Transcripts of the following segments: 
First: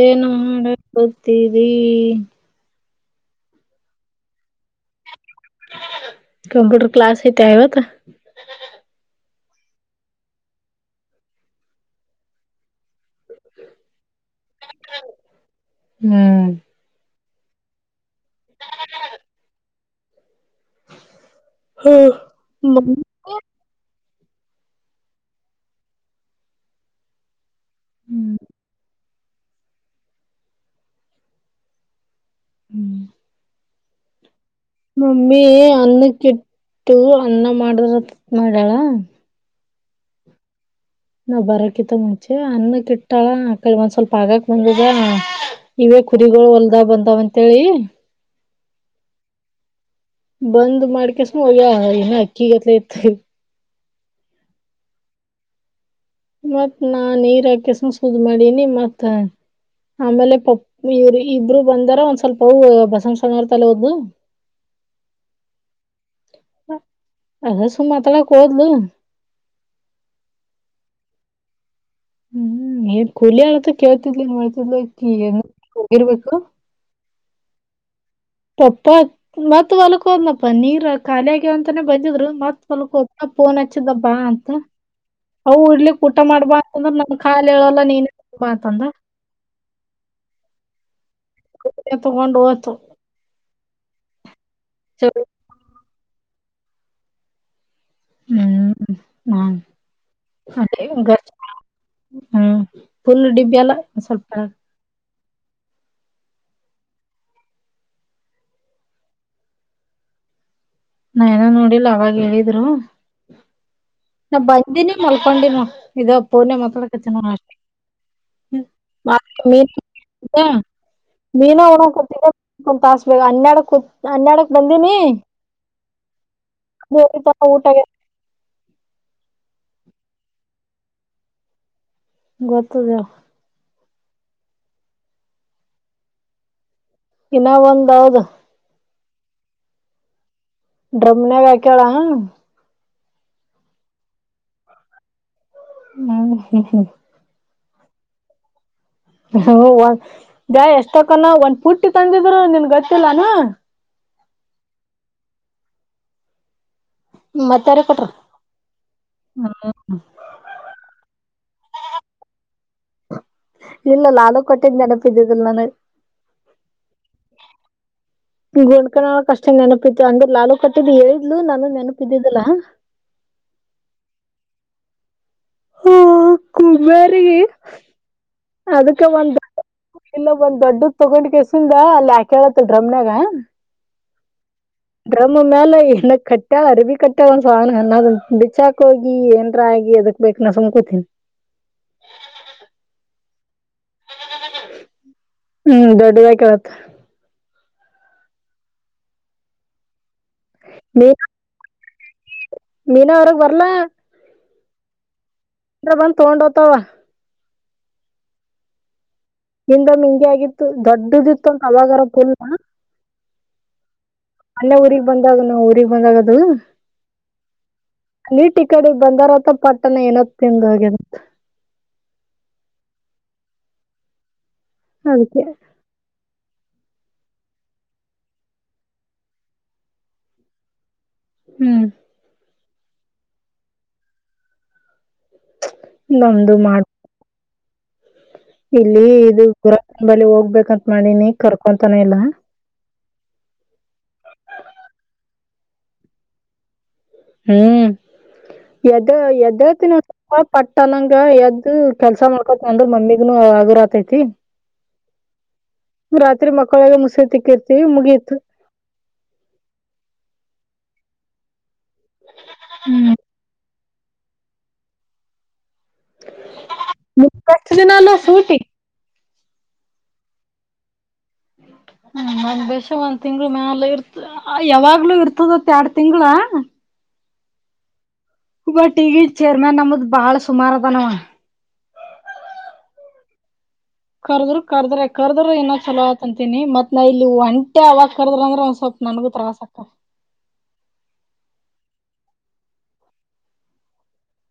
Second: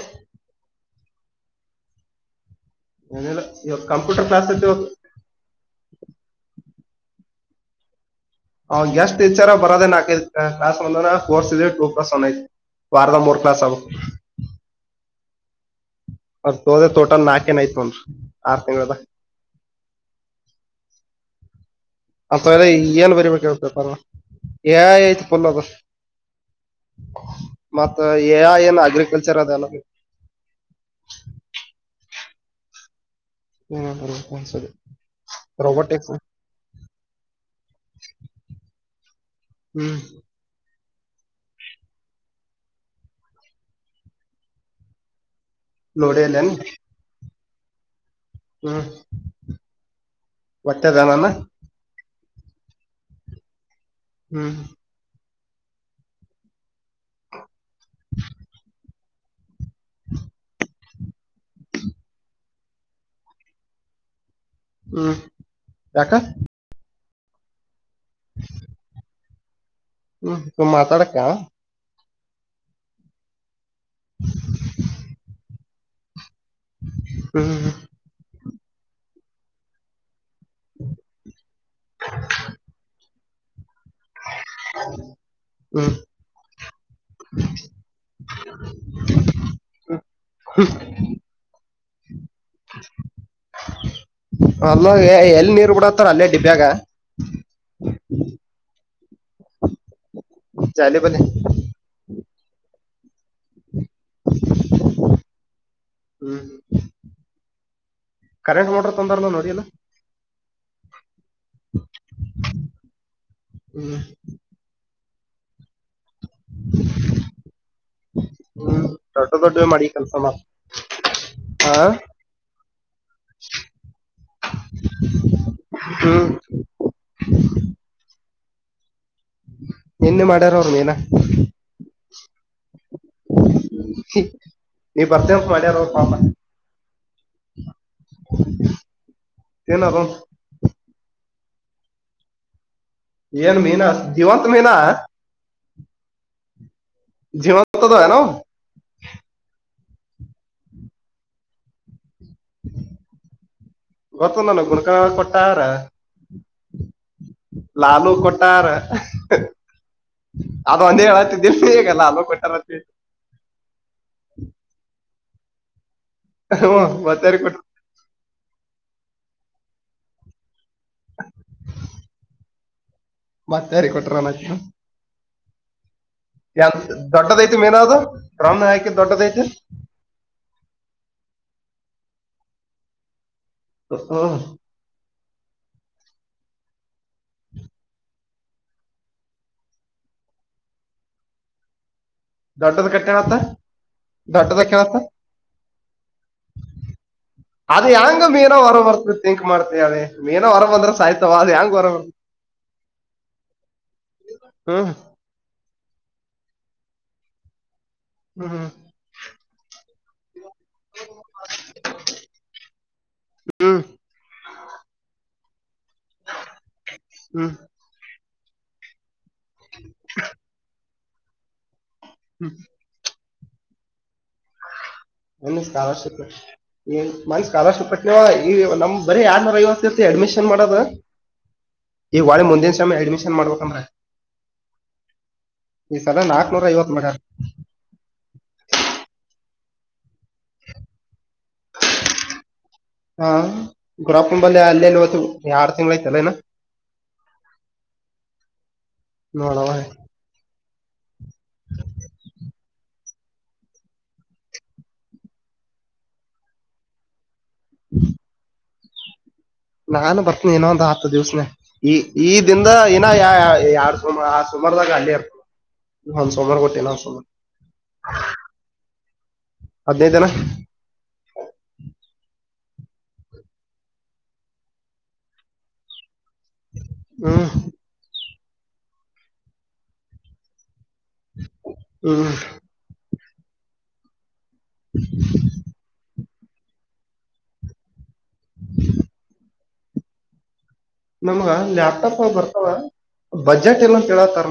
ಏನ್ ಮಾಡ್ ಕತ್ತಿರಿ. [inaudible] ಏನ್ ಇಲ್ಲ ಇವತ್ತ ಕಂಪ್ಯೂಟರ್ ಕ್ಲಾಸ್ ಇತ್ತ ಇವತ್ತ. [inaudible] ಕಂಪ್ಯೂಟರ್ ಕ್ಲಾಸ್ ಐತೆ ಇವತ್ತ. [inaudible] ಅವನ ಗೆಸ್ ಟೀಚರ್ ಬರೋದಿಲ್ಲ ಅಕ್ಕಿಯಿಂದ ಲಾಸ್ಟ್ ಬಂದದ ಫೋರ್ ಸೀಸರ್ ಫೋಕಸ್ ಒನ್ ಐತೆ. [inaudible] ವಾರದಾಗ ಮೂರು ಕ್ಲಾಸ್ ಅವನ್ನದು. [inaudible] ಹ್ಮ್ ಒಟ್ಟ ಪೂರ್ ಟೋಟಲ್ ನಾಲ್ಕ ಏನ್ ಇತ್ತ ಅವಂದ ಆರ್ ತಿಂಗಳದಾಗ. [inaudible] [inaudible] ಹಾ ಅಂತದಾರಗ ಮ ಏನ್ ಬರಿಬೇಕ ಹೇಳ್. [inaudible] ಪೇಪರ್ ಅದಾವ ಏ ಐ ಇಟ್ಕೊಂಡ್ ಹೋಗ. [inaudible] ಮತ್ತ ಹ್ಮ್ ಏ ಐ ಏನ್ ಅಗ್ರಿಕಲ್ಚರ್ ಅದ ಅಲ್ಲ. [inaudible] ಹ್ಮ್. [inaudible] ನೀನ್ ಬರ್ಬೇಕ ಒಂದ್ ಸರಿ. [inaudible] ಮಮ್ಮಿ ಅನ್ನಕ್ಕ ಇಟ್ಟು ಅನ್ನ ಮಾಡಿದರ ಆಯ್ತ ಅಂತ ಮಾಡ್ಯಳ. [inaudible] ಹ್ಮ್. [inaudible] ನಾವ್ ಬರಕಿತ್ತ ಮುಂಚೆ ಅನ್ನಕ್ಕ ಇಟ್ಟಳ ಮಕ್ಕಳಗ ಒಂದ್ ಸ್ವಲ್ಪ ಆಗಕ್ ಬಂದಿದೆ. [inaudible] ಇವೇ ನೋಡಿ ಕುರಿಗಳು ಅಲ್ಲೇನ್ ಹೊಲದಾಗ ಬಂದಾವ್ ಅಂತ ಹೇಳಿ. [inaudible] ಹಾ. [inaudible] ಬಂದ್ ಮಾಡಕ್ಯಾಸ ಹೋಗ್ಯಾಳ್ ಆಗ್ಯಾಲೇ ಅಕ್ಕಿಗತ್ ಇತ್. [inaudible] ಹ್ಮ್. [inaudible] ಮತ್ತ ನಾನ್ ನೀರ ಹಾಕೆಸನ್ ಸುದ್ದ ಮಾಡನಿ ಮತ್ತ. [inaudible] ಆಮೇಲೆ ಕಂಪನಿ ಇವರ ಇಬ್ರು ಬಂದಾರ ಒಂದ್ ಸ್ವಲ್ಪ ಅವರು ಬಸಣ್ ಸ್ವಾಮಿ ಹಂತಲ್ಲಿ ಹೋದ್ಲು. [inaudible] ಹ್ಮ್ ಯಾಕ. [inaudible] [inaudible] ಅದ ಸುಮ್ಮ ಮಾತಡಕ್ಕ ಹೋದ್ಲು. ಹ್ಮ್ ಸುಮ್ಮ ಮಾತಾಡಕ್ಕ. [inaudible] [inaudible] ಹ್ಮ್ ಏನ್ ಕೂಲಿ ಆಳ ಅಂತ ಕೇಳ್ತಿದ್ಲಿನ್ ಮಾಡತ್ತಿದಲ್ಲ ಆಕೀ ಹೋಗಿರ್ಬೇಕ. ಹ್ಮ್. [inaudible] ಪಪ್ಪ ಮತ್ ಹೊಲ್ಕೋದ್ನಪ್ಪ ನೀರ್ ಖಾಲಿ ಆಗ್ಯಾವ ಅಂತಾನೇ ಬಂದಿದ್ರು ಮತ್ ಹೊಲ್ಕ್ ಹೋದ ಪಾ ಫೋನ್ ಹಚ್ಚಿದ್ದ್ ಬಾ ಅನ್ ಹ್ಮ್ ಊಟಾ ಮಾಡಬಾ ಅಂದ್ರ ನನ್ ಕಾಲೇಳಲ್ಲ ನೀನೇ ತಗಂಬಾ ಅಂತದ್ [unintelligible] [unintelligible] ತಗೊಂಡ ಹೋತು ಹಲೋ ಚಲೋ ಎಲ್ಲಿ ನೀರ್ ಬಿಡಾತ್ತಾರ ಅಲ್ಲೇ ಡಿಬ್ಬ್ಯಾಗ ಹ್ಮ್ ನಾನ್ [unintelligible] ಜಾಲಿ ಬಲಿ ಹ್ಮ್ ಫುಲ್ಲ ಡಿಬ್ಬಿ ಅಲ್ಲ ಸ್ವಲ್ಪ ಹ್ಮ್ ಕರೆಂಟ್ ಮೋಟರ್ ತಂದಾರಲ್ಲ ನೋಡಿ ಇಲ್ಲೋ ನಾ ಇನ ನೋಡಿಲ್ಲ ಅವಾಗೆ ಹೇಳಿದ್ರು ಹ್ಮ್ ನಾ ಬಂದಿನಿ ಮಲ್ಕೊಂಡಿನ ನೋ ಇದ ಪೋನ್ಯಾಗ್ ಮಾತಾಡಕತಿನ್ ನೋಡ್ ಹ್ಮ್ ದೊಡ್ಡ ದೊಡ್ಡ ಮಾಡಿ ಕೆಲ್ಸ ಮಾಡ [unintelligible] ಮೀನಾ ಹಾ [unintelligible] ತಾಸ್ಬೇಕ ಹನ್ನಡತ್ ಹನ್ನಡಕ್ ಬಂದೀನಿ ಹ್ಮ್ ಬೋಯಿತಪ್ಪ ಊಟ ಆಗೇದ್ ನಿನ್ನೆ ಮಾಡ್ಯಾರ ಅವ್ರ ಮೀನಾ ಗೊತ್ತದೆಳ ನೀ ಬರ್ತೀಯತ್ತ ಮಾಡ್ಯಾರ ಅವ್ರ ಪಾಪಾ ಇನ ಒಂದ ಅದ ಏನೋ ರೋಗ್ ಡ್ರಮ್ನಾಗ ಹಾಕ್ಯಾಳ ಏನ್ ಮೀನಾ ಜೀವಂತ ಮೀನಾ ಹ್ಮ್ ಹ ಹ ಜೀವಂತದಾವೇನವ ಹವ್ ದ್ಯಾ ಎಷ್ಟಕ್ಕನ ಒಂದ್ ಪುಟ್ಟಿ ತಂದಿದ್ರು ನಿನ್ಗೊತ್ತಿಲ್ಲನ ಗೊತ್ತದ್ ನನಗ್ ಗುಣಕ ಕೊಟ್ಟಾರ ಮತ್ತಾರ ಕೊಟ್ರ ಲಾಲು ಕೊಟ್ಟಾರ ಅದ ಒಂದೇ ಹೇಳಾತಿದ್ದಿಲ ನೀ ಈಗ ಲಾಲು ಕೊಟ್ಟಾರತ್ ಇಲ್ಲ ಲಾಲೂ ಕೊಟ್ಟಿದ್ದ ನೆನಪಿದ್ದಿದಿಲ್ಲ ನನಗ ಹು ಮತ್ತ್ಯಾರೀಗ ಕೊಟ್ಟಾರ್ ಗುಂಡಕನೊಳಕ ಅಷ್ಟ ನೆನಪತಿ ಅಂದ್ರ್ ಲಾಲೂ ಕೊಟ್ಟಿದ್ದ ಹೇಳಿದ್ಲು ನನಗ ನೆನಪಿದ್ದಿದ್ದಲ್ಲಾ ಮತ್ತಾರಿಗ್ ಕೊಟ್ರ ಮಚ್ಚ ಹ ಕುಂಬಾರಿಗಿ ದೊಡ್ಡದೈತಿ ಮೀನಾ ಅದು ಡ್ರಮ್ ಹಾಕಿ ಅದಕ್ಕ ಒಂದ ದೊಡ್ಡದೈತಿ ದೊಡ್ ಇಲ್ಲ ಒಂದ್ ದೊಡ್ಡದ ತಗೊಂಡಕೆಸಿಂದ ಅಲ್ಲಿ ಹಾಕ್ಯಾಳತ್ತ ಡ್ರಮನ್ಯಾಗ ಹ ಡ್ರಮ್ಮ್ ಮ್ಯಾಲ ಏನ ಕಟ್ಟಯಾಳ ಅರಿಬಿ ಕಟ್ಟಯಾಳ ಒಂದ ಸಾಣ ಅನ್ನಾದು ಬಿಚ್ಚಾಕ್ ಹೋಗಿ ಏನ್ರ ಆಗಿ ಅದಕ್ ಬೇಕನ ಸುಮ್ಮ್ ಕುತ್ತೀನಿ ದೊಡ್ಡದ ಕಟ್ಟಯಾಳತ್ತ್ ದೊಡ್ಡದ ಹಾಕ್ಯಾಳ್ ಹ್ಮ್ ದೊಡ್ಡದಾಗಿ ಕೇಳತ್ತ ಅದ ಹೆಂಗ ಮೀನಾ ಹೊರ ಬರ್ತ ತಿಂಕ್ ಮಾಡ್ತ ಹೇಳ್ ಮೀನಾ ಹೊರ ಬಂದ್ರ ಮೀನಾ ಸಾಯ್ತವ ಅದ ಹೆಂಗ ಹೊರ ಬರ್ತ ಮೀನಾ ಹೊರಗ್ ಬರ್ಲಾ ಹ್ಮ ಅವ್ರ್ ಬಂದ ತೊಂಡ ಹೋತಾವ ಹ್ಮ ಹ್ಮ ಹಿಂದೊಮ್ಮಿ ಹಿಂಗೆ ಆಗಿತ್ತು ದೊಡ್ಡದಿತ್ತಂತ ಅವಾಗರ ಫುಲ್ ಹ್ಮ ಅಲ್ಲೆ ಊರಿಗ್ ಬಂದಾಳೆನ್ನೆ ಊಗ್ ಬಂದಾಗದು ಹ್ಮ್ ಕಮಿಟಿ ಕಡಿಂದ ಬಂದಾರ ಪಟ್ಟಣ ಏನೋ ತಿಂದು ಹೋಗ್ಯಾರ ಹ್ಮ್ ಅದಕ್ಕೆ ನಿಮು ಶ್ಕೋಲೇಶಿಪ್ ಈ ಮನ್ಸ ಸ್ಕಾಲರ್ಶಿಪ್ಟ್ಟವ ಈ ನಮ್ ಬರೀ ಎರಡನೇ ನೂರ ಐವತ್ತು ಅಡ್ಮಿಷನ್ ಮಾಡೋದ ಹ್ಮ್ ಈಗ ಹೊಳ್ ಮುಂದಿನ ಸೆಮ್ಮ ಅಡ್ಮಿಷನ್ ಮಾಡಬೇಕಂದ್ರ ಈ ಸಲ ನಾಲ್ಕು ನಮ್ದು ನೂರ ಮಾಡ್ ಐವತ್ ಮಾಡ್ಯರ ಇಲ್ಲಿ ಇದು ಗುರಂಬಳ ಹೋಗ್ಬೇಕಂತ ಮಾಡಿನಿ ಕರ್ಕೊತಾನೆ ಇಲ್ಲ ಹಾ ಗುರಪ್ಪಂಬಲ್ಲಿ ಅಲ್ಲೇಲ್ಲಿ ಇವತ್ತು ಎರಡು ತಿಂಗಳು ಐತಿ ಅಲ್ಲ ಇನ್ನ ಹ್ಮ್ ಯದ ನೋಡವ ಯದತ್ ನಂತ ಹ ಪಟ್ಟನಂಗ ಎದ್ದ ಕೆಲ್ಸ ಮಾಡ್ಕೋತ್ ಅಂದ್ರ ಮಮ್ಮಿಗ್ನು ಆಗರ ಆತೈತಿ ರಾತ್ರಿ ಮಕಳೊದ ಮುಸೆ ತಿಕ್ಕಿರ್ತಿವಿ ಮುಗಿಯತು ನಾನು ಬರ್ತನಿ ಇನೊ ಒಂದ್ ಹತ್ತು ದಿವ್ಸನೆ ಈ ಈ ದಿಂದ ನ ಯ ಯಾರ್ ಸೋಮ ಆ ಸೋಮಾರದಾಗ ಅಲ್ಲಿ ಇರ್ತ ಒಂದ್ ಸೋಮವಾರ ಕೊಟ್ಟಿನನ ನ್ ಸೋಮಾರ ಫಸ್ಟ್ ದಿನ ಅಲ್ಲ ಸೂಟಿ ಹದಿನೈದ ದಿನ ಹ್ಮ್ ಒಂದ್ ಬಷ ಒಂದ ತಿಂಗಳು ಮ್ಯಾಲ ಇರ್ತ ಯಾವಾಗ್ಲೂ ಇರ್ತದತ್ ಅಂತ ಎರಡ್ ತಿಂಗಳ ಹ್ಮ ಬಟ್ ಈಗಿನ ಚೇರ್ಮ್ಯಾನ್ ನಮ್ದ್ ಬಾಳ ಸುಮಾರ ಅದ ನಾವ ಹ್ಮ ಕರ್ದ್ರರು ಕರ್ದ್ರೆ ಕರ್ದ್ರ ಏನ ಚಲೋ ಆತ ಅಂತೀನಿ ಮತ್ ನಾ ಇಲ್ಲಿ ಒಂಟ ಅವಾಗ ಕರ್ದ್ರ ಅಂದ್ರೆ ಒಂದ್ ಸ್ವಲ್ಪ ನನಗೂ ತ್ರವಾಸ ಆಕ್ಕತಿ ನಮ್ಗ ಲ್ಯಾಪ್ಟಾಪ್ ಬರ್ತವ ಬಜೆಟ್ ಎಲ್ಲ ಕೇಳತಾರ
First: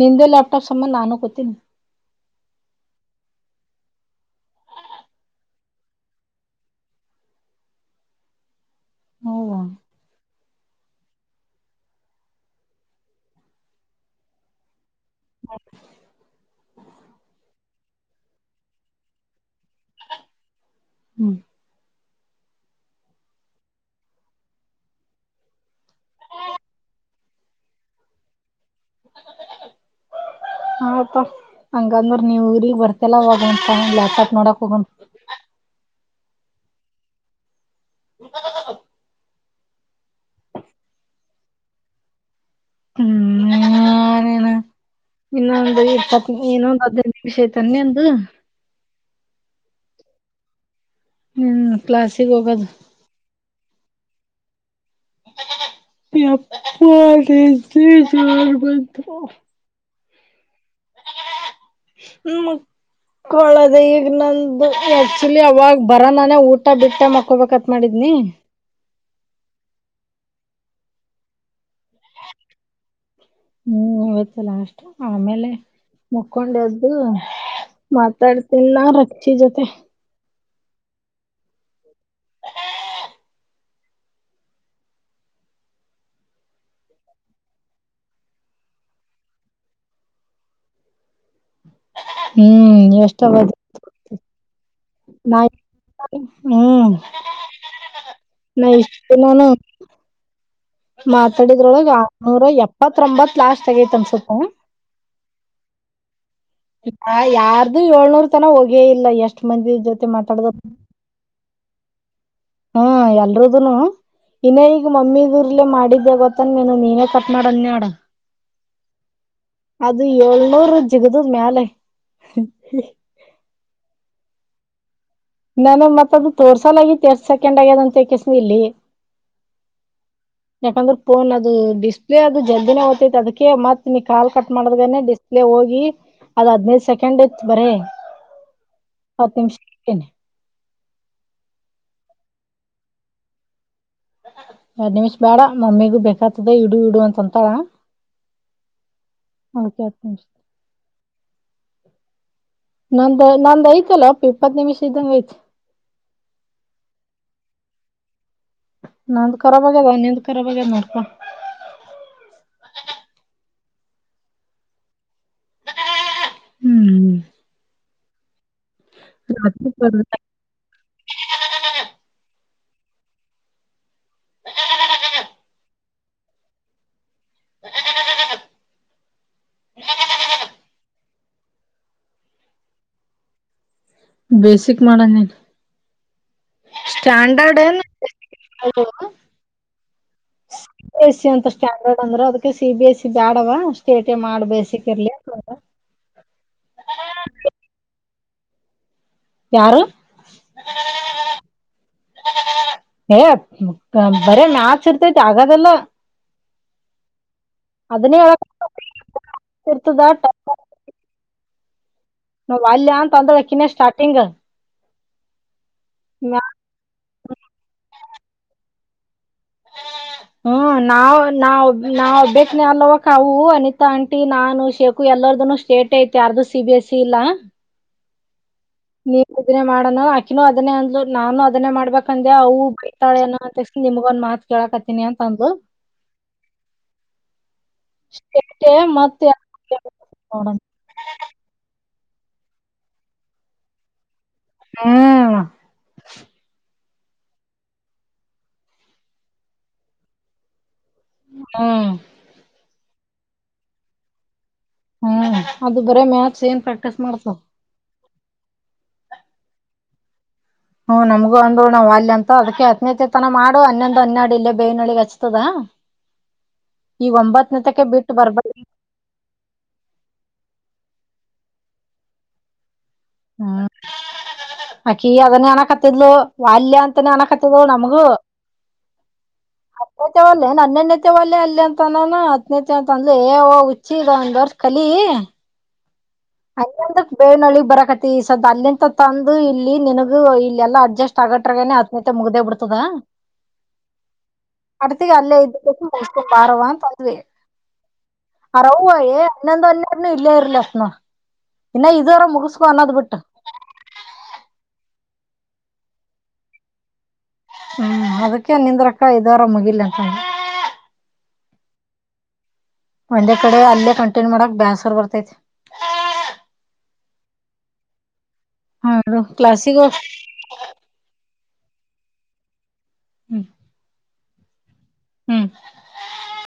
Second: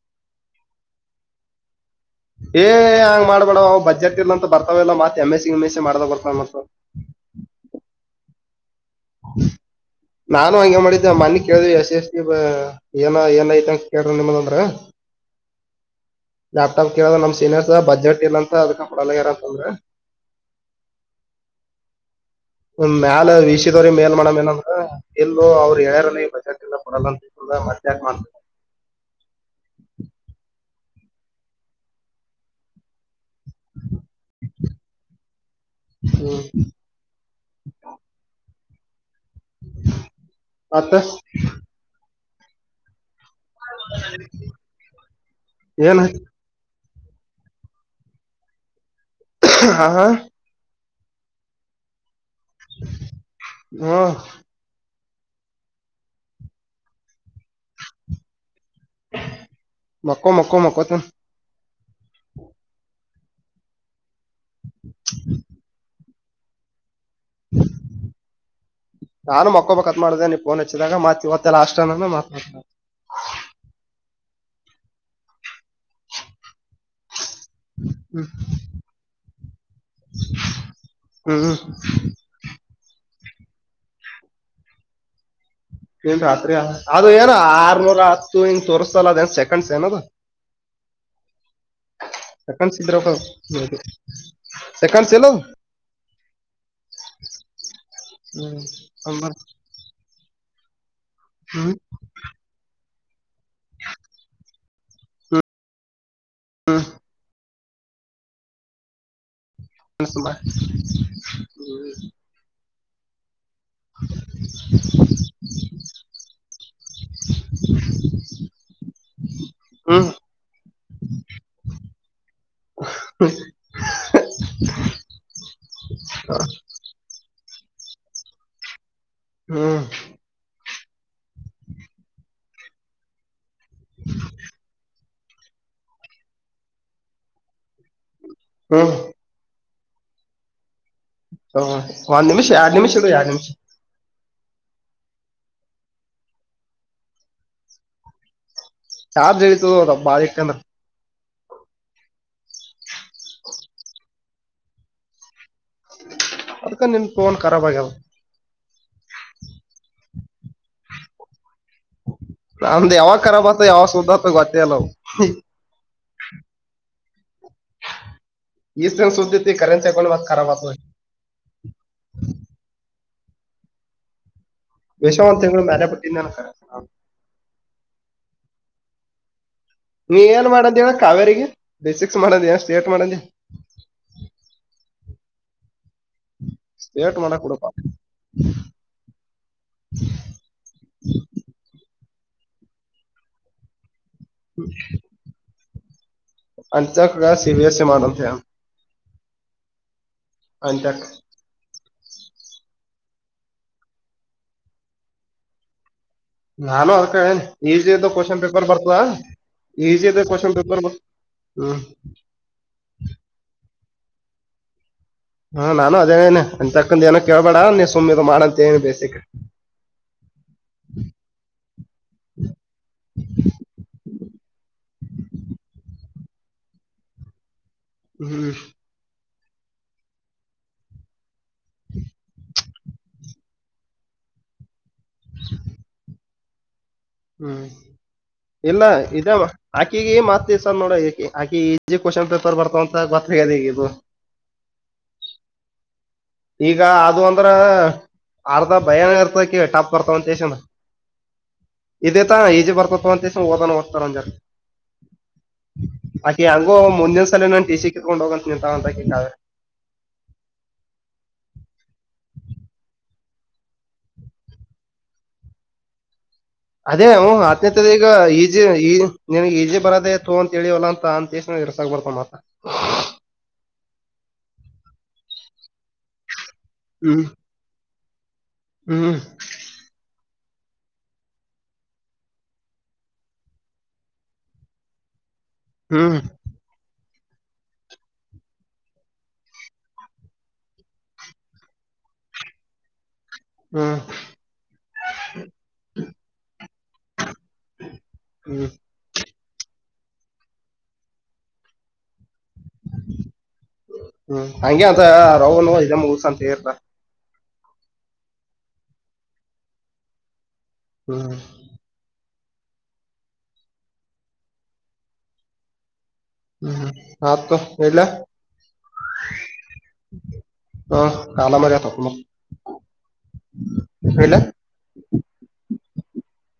ನಿಂದೆ ಲ್ಯಾಪ್ಟಾಪ್ ಸಂಬಧ ನಾನು ಕೂತಿನಿ ಏ ಹಂಗ ಮಾಡ್ಬ್ಯಡೋ ಬಜೆಟ್ ಇರ್ ಅಂತ ಬರ್ತಾವಲ್ಲ ಮತ್ M S C M S C ಮಾಡದಾಗ ಬರ್ತವ ಹೌದಾ ನಾನು ಹಂಗೆ ಮಾಡಿದ್ದೆ ಮನೆ ಕೇಳ್ದ ಎಸ್ ಎಸ್ಗೆ ಏನ ಏನ್ ಐತಂಗ ಕೇಳ್ರಿ ನಿಮ್ದಂದ್ರ ಲ್ಯಾಪ್ಟಾಪ್ ಕೇಳ ನಮ್ ಸೀನಿಯರ್ಸ್ ಬಜೆಟ್ ಇಲ್ಲಂತ ಅದಕ ಕೂಡಲ್ಯಾಗ್ಯರ್ ಅಂದ್ರ ಹ್ಮ್ ಮ್ಯಾಲ ವಿಶಿ ದೋವ್ರರಿ ಮೇಲ್ ಮಾಡಮ್ ಏನಂದ್ರ ಎಲ್ಲೂ ಅವ್ರು ಹೇಳ್ಯಾರ ನೀ ಬಜಾಟ್ ಇಲ್ಲ ಪರಲ್ಲಂತ ಒಮಾತ ಯಾಕ ಮಾಡ್ತ ಹಾ ಅಪ್ಪ ಹಂಗಂದ್ರ ನೀವ ಊ್ರಗ್ ಬರ್ತಲ್ಲ ಅವವ ಒ್ ಲ್ಯಾಪಟೋಪ್ ನೋಡಕ್ ಹೋಗ ಹ್ಮ [unintelligible] ಮತ್ತ ಹ್ಮನೇನ [unintelligible] ಇನ್ನೊಂದು ಏನ್ ಇಪ್ಪತ್ ಏನೊಂದಂದು ಹದ್ೈದು ನಿಮಿಷ ಐ ತನ್ನೆ ಒಂದು ಹಾ ಹ್ಮ್ ಕ್ಲಾಸಿಗೆ ಹೋಗೋದು ಹ್ಮ ಅಪ್ಪ ನಿಧಿ ಜೋರ್ ಹೊಂಟುದ ಮಕ್ಕೋ ಮಕ್ಕೋ ಮಕ್ಕೋತೇನೋ ಹ್ಮ ಕೊಳದಿ ಈಗ ನಂದು ಆಕ್ಚುಲಿ ಅವಾಗ ಬರ ನಾನೇ ಊಟ ಬಿಟ್ಟ ಮಕ್ಕೊಬೇಕತ್ ಮಾಡಿದ್ನಿ. ನಾನು ಮಕ್ಕೊಬಕ್ಕತ್ ಮಾಡ್ದೆನೆ ನಿಫೋನ್ ಹಚ್ಚಿದಾಗ ಮಾತ ತ್ತೆಲ್ಲ ಅಷ್ಟನಾನ ಮಾತಡ್ತ. ಹ್ಮ್ ಇವತ್ತಲ್ಲ ಅಷ್ಟು ಆಮೇಲೆ ಮುಕ್ಕೊಂಡ ಎದ್ದು. ಮಾತಾಡ್ತಿನ್ ನ ರಕ್ಷಿ ಜೊತೆ. [inaudible] ಇನ್ ರಾತ್ರಿ ಅಲ್ಲ ಅದು ಏನ ಆರ್ನೂರ ಹತ್ತು ಇ ಸರ್ಸ ಅಲ್ಲದ ಏನ್ ಸೆಕೆಂಡ್ಸ್ ಏನದ. ಹ್ಮ್ ಸಕಂಡಸಿದ್ರಬ ಎಷ್ಟ ಅವದು ಸಕಂಡ್ಸ ಎಲ್ಲೂ. ನಾ ಹ್ಮ್ ನಾನು ಇಷ್ಟು ಅಂಬರ್. ದಿನಾನೂ. ಹ್ಮ್ ಮಾತಾಡಿದ್ರೊಳಗ. ನೂರ ಎಪ್ಪತ್ರೂಂಬತ್ ಲಾಸ್ಟ್ ಹಾಗೈತ ಅನ್ಸುತ್ತೆ. ಹ ಯಾರ್ದು ಏಳ್ನೂರ್ ತನ ಹೋಗೇ ಇಲ್ಲ ಎಷ್ಟ್ ಮಂದಿದ. ಜೊತೆ ಅನ್ಸುಮ. ಮಾತಾಡದ. ಹಾ ಎಲ್ರುದನು ಇನ್ನ ಈಗ ಮಮ್ಮಿದ. ಇಲ್ಲೇ ಮಾಡಿದ್ದೆ ಗೊತ್ತನ್ ನೀನು ನೀನೇ ಕಟ್ ಮಾಡನ್ ನಡ. ಅದು ಹ್ಮ್ ಏಳ್ನೂರು ಜಿಗದ ಮ್ಯಾಲೆ. [inaudible] ನಾನ ಮತ್ತತ್ ಅದು ತೋರ್ಸಲ್ ಆಗಿ ಎಸ್ಟ ಸೆಕೆಂಡ್ ಆಗ್ಯದ ಅಂತಕಿಸ ಇಲ್ಲಿ. [inaudible] [inaudible] ಯಾಕಂದ್ರೆ ಫೋನ್ ಅದು ಡಿಸ್ಪ್ಲೇ ಅದು ಜಲ್ದಿನೇ ಹೋತಿತ್ತು ಅದಕ ಮತ್ ನೀ ಕಾಲ್ ಕಟ್ ಮಾಡದೆ ಡಿಸ. ಡಿಸ್ಪ್ಲೇ ಹೋಗಿ ಅದ್ ಹದ್ನೈದ್ ಸೆಕೆಂಡ್ ತ್ ಬರೇ. [inaudible] ಹತ್ತು ನಿಮಿಷ. [inaudible] ಹ ಒಂದ್ ನಿಮಿಷ ಎರಡು ನಿಮಿಷ ಇ ಎರಡು ನಿಮಿಷ. ಎರಡ್ ನಿಮಿಷ್ ಬೇಡ ಮಮ್ಮಿಗೂ ಬೇಕ್ತದ ಇಡು ಇಡು ಇಡು ಅಂತ ಅಂತಾಳ. ಚಾರ್ಜ್ ಇಳಿತದ ಅದ ಬಾಳ ಇಟ್ಟಂದ್ರ [inaudible] ನಂದ ನಂದ್ ಐತಲ್ಲ ಅಪ್ಪ ಇಪ್ಪತ್ತು ನಿಮಿಷ ಇದ್ದಂಗ ಐತ್. ಅದ್ಕ ನಿನ್ ಫೋನ್ ಖರಾಬ್ ಆಗ್ಯಾವ. ನಾಂದ್ ಕರಾಬ್ ಆಗ್ಯಾದ ನಿಂದ್ ಕರಾಬ ಆಗ್ಯಾದ ನೋಡ್ಕೋ. ನಂದು ಯಾವಾಗ ಕರಾಬ ಆತ ಯಾವಾಗ ಸುದ್ದಾತ ಗೊತ್ತಯಿಲ್ಲವು. [inaudible] ಈಸ್ ಸೋತ ಕರೆಂಸ ಅಕೊಂಡಟ್ರಬ ಕರಾಬಆತದ. ಬೆಷ ಒಂದ ತಿಂಗಳು ಮ್ಯರೆ ಬಿಟ್ಟಿದ್ದಿಂದ ಅದಕ. ನೀ ಏನ್ ಮಾಡದ ಹೇಳ ಕಾವೇರಿಗೆ ಬೇಸಿಕ್ಸ್ ಮಾಡೋದಿ ಸ್ಟೇಟ್ ಮಾಡ ಅಂದಿ. ಬೇಸಿಕ್ ಮಾಡ ಅಂದಿನಿ. ಸ್ಟೇಟ್ ಮಾಡಕ್ ಸ್ಟಾಂಡಡ್. ಬಿಡಪ್ಪ ಸಿ ಬಿ ಎಸ್ ಸಿ ಅಂತ ಸ್ಟ್ಯಾಂಡರ್ಡ್ ಅಂದ್ರ ಅದಕ್ಕೆ ಸಿ ಬಿ ಎಸ್ ಸಿ ಬ್ಯಾಡವ ಸ್ಟೇಟ ಮಾಡ್ ಬೇಸಿಕ್ ಇರ್ಲಿ. ಅಂಜ ಅಕ್ಕಗ ಸಿನಎಷ ಮಾಡ ಅಂತ ಹೇಳ್ಯಾನ. ಯಾರು. ಅಂಜಕ್ಕ. [unintelligible] ಏ ಬರೆ ಮ್ಯಾಕ್ಸ್ ಇರ್ತೈತಿ ಆಗದೆಲ್ಲ. ನಾನು ಅದ ಕನೆ. ಈಜಿ ಇದು ಅದನ್ನೇ ಕ್ವನ್ ಪೇಪರ್ ಬರ್ತವಾ ಹೇಳಕ್ ಇರ್ತದ ಈಜಿ ಇ ಟಫ್ ಕ್ವಶನ್ ಪೇಪರ್ ಬ ಹ. ವಲ್ಯ ಅಂತ ಅಂದಳ ಅಕಿನೇ ಸ್ಟಾರ್ಟಿಂಗ್. ಹಾ ನಾನು ಅದೇನೇನೆ ಅನ್ ತಕಂದ ಏನ ಕೇಳ್ಬೇಡ ನೀ ಸುಮ್ಮ್ಿದ ಮಾಡಂತೇನಿ ಬೇಸಿಕ್. [inaudible] ಹ್ಮ್ ನಾವ ನಾವ ನಾವ ಬಿಟ್ಟನಲ್ಲವಾ ಕಾವು ಅನಿತಾ ಆಂಟಿ ನಾನು ಶೇಖು ಎಲ್ಲಾರ್ದನು. ಸ್ಟೇಟ್ ಐತಿ ಯಾರ್ದು ಸಿ ಬಿ ಎಸಿ ಇಲ್ಲಾ. ಹ್ಮ್. [unintelligible] ಅದನ್ನೇ ಮಾಡನ್ನ ಆಕಿನು ಅದನ್ನೇ ಅಂದ್ಲು ನಾನು ಅದನ್ನೇ ಮಾಡ್ಬೇಕಂದೆ ಅವು [unintelligible] ಅಂತಾ ಸು. ನಿಮಗ ಒಂದ್ ಮಾತ್ ಕೇಳಾಕತ್ತೀನಿ ಅಂತ ಅಂದ್ಲು. ಹ್ಮ್ ಸ್ಟೇಟೆ ಇಲ್ಲಾ ಇದ ಮತ್ತೆ ಆಕಿಗಿ ಮತ ನೋಡಣ [unintelligible] ನೋಡ ಆಕಿಗಿ. ಇಜಿ ಕ್ವೆಶ್ಚನ್ ಪೇಪರ್ ಬರ್ತದಂತ ಗೊತ್ತ ಆಗೇದ ಈಗ ಇದು. ಹ್ಮ. ಈಗ ಅದು ಅಂದ್ರ ಅರ್ಧಾ ಭಯಾನ ಇರ್ತದ ಅರೆಗಿ ಟಪ್ ಇರ್ತವ. [unintelligible] ಹ್ಮ. ಇದೆ ತರ ಈಜಿ ಬರ್ತತ ಅಂತ ಸುಮ ಓದನ್ನು ಒತ್ತಾರ ಒನ್ ಜರಾ. ಹ್ಮ್ ಅದು ಬರೇ ಅಕೆ ಮ್ಯಾಥ್ಸ್ ಏನ್ ಹೆಂಗೋ ಪ್ರಾಕ್ಟೀಸ್ ಮುಂದಿನ ಮಾಡ್ತಾವ್ ಸಲಾ ನನ್ ಟೀ ಸಿ ಕಿತ್ಕೊಂಡ್ ಹೋಗಂತ ನಿಂತಂಳ ಅಂತ ಅಕಿ ಕಾವ್ಯಾ. ಹ್ಮ್ ನಮ್ಗು ಅಂದಳು ನಾ ವಲ್ಯ ಅಂತ ಅದ್ಕೆ ಹತ್ತನೇತಿ ತನಾ ಮಾಡು ಹನ್ನೊಂದು ಹನ್ಯಾಡು ಇಲ್ಲೇ ಬೇವನಹಳ್ಳಿಗೆ ಹಚ್ಚತೆವ್ಯಾ. [inaudible] ಅದೇ ಹು ಹತ್ತನೇತಿ ದ ಈಗಾ ಈಜಿ ಈ. ನಿನ್ಗೆ ಈಜಿ ಬರದೆೇ ತೊ ಅಂತ ಹೇಳಿವಲ್ಲಾ ಅಂತ ಕೆಸಿಂದಾ ಇರ್ಸಕ ಬರ್ತದ ಮತ್ತಾ. ಹ್ಮ್ ಅಕಿ ಅದನ್ನೇ ಅನಾಕತ್ತಿದ್ಲು ವಲ್ಯ ಅಂತಾನೇ ಹ್ಮ್ ಅನಕತ್ತ. [unintelligible] ನಮಗೂ. ಹ್ಮ್. [inaudible] [unintelligible] ಹನ್ನೆನೆತ್ತೆ ಒಲ್ಲೆ ಅಲ್ಲೇ ಅಂತನನ ಹತ್ತನೆ ತೆ ಅಂತ ಅಂದ್ಲ ಏ ಎವ್ವಾ ಹುಚ್ಚಿ ಇದೊಂದವರ್ಷ ಕಲಿ. ಹ್ಮ್. ಹನ್ನಂದಕ ಬೇನಳ್ಳಿಗ ಬರಕತಿ ಈ ಸದ್ದ ಅಲ್ಲಿಂತ ತಂದು ಇಲ್ಲಿ ನಿನಗು ಇಲ್ಲೆಲ್ಲಾ ಅಡ್ಜಸ. [unintelligible] ಹತ್ನೈತೆ ಮುಗ್ದೇ ಬಿಡ್ತದಾ. ಹ್ಮ. ಅಡ್ತಿಗೆ ಅಲ್ಲೇ ಇದ್ದ [unintelligible] ಬಾರವಾ ಅಂತ ಅದ್ವಿ. ಅವ್ರ ಹ್ಮ್ ಅವ್ವಾ ಏ ಹನ್ನಂದ ಹನ್ಯಾಡನೂ ಇಲ್ಲೆ ಇರಲಂತ ನೊ. ಇನ್ನ ಇದುರ ಮುಗಸ್ಕೊ ಅನ್ನದ ಬಿಟ್ಟ. ಹ್ಮ್ ಹಂಗೆ ಅಂತ ಇದ ಮಗಸ ಅಂತ ಹೆಳಿರ್ತಾಳಾ. ಹ್ಮ್ ಅದಕ್ಕೆ ನಿಂದ್ರಕ್ಕ ಇದರ ಮುಗಿಲಿ ಅಂತಂದ. ಹ್ಮ. ಒಂದೇ ಕಡೆ ಅಲ್ಲೇ ಕಂಟಿನ್ಯೂ ಮಾಡಕ ಬ್ಯಾಸರ ಬರ್ತೈತಿ. ಹ್ಮ ಆತ ತೊ ಇಡ್ಲ್ಯಾ. [unintelligible] ಕ್ಲಾಸಿಗ. [unintelligible] ಹ್ಮ್. [unintelligible] ಹ್ಮ್.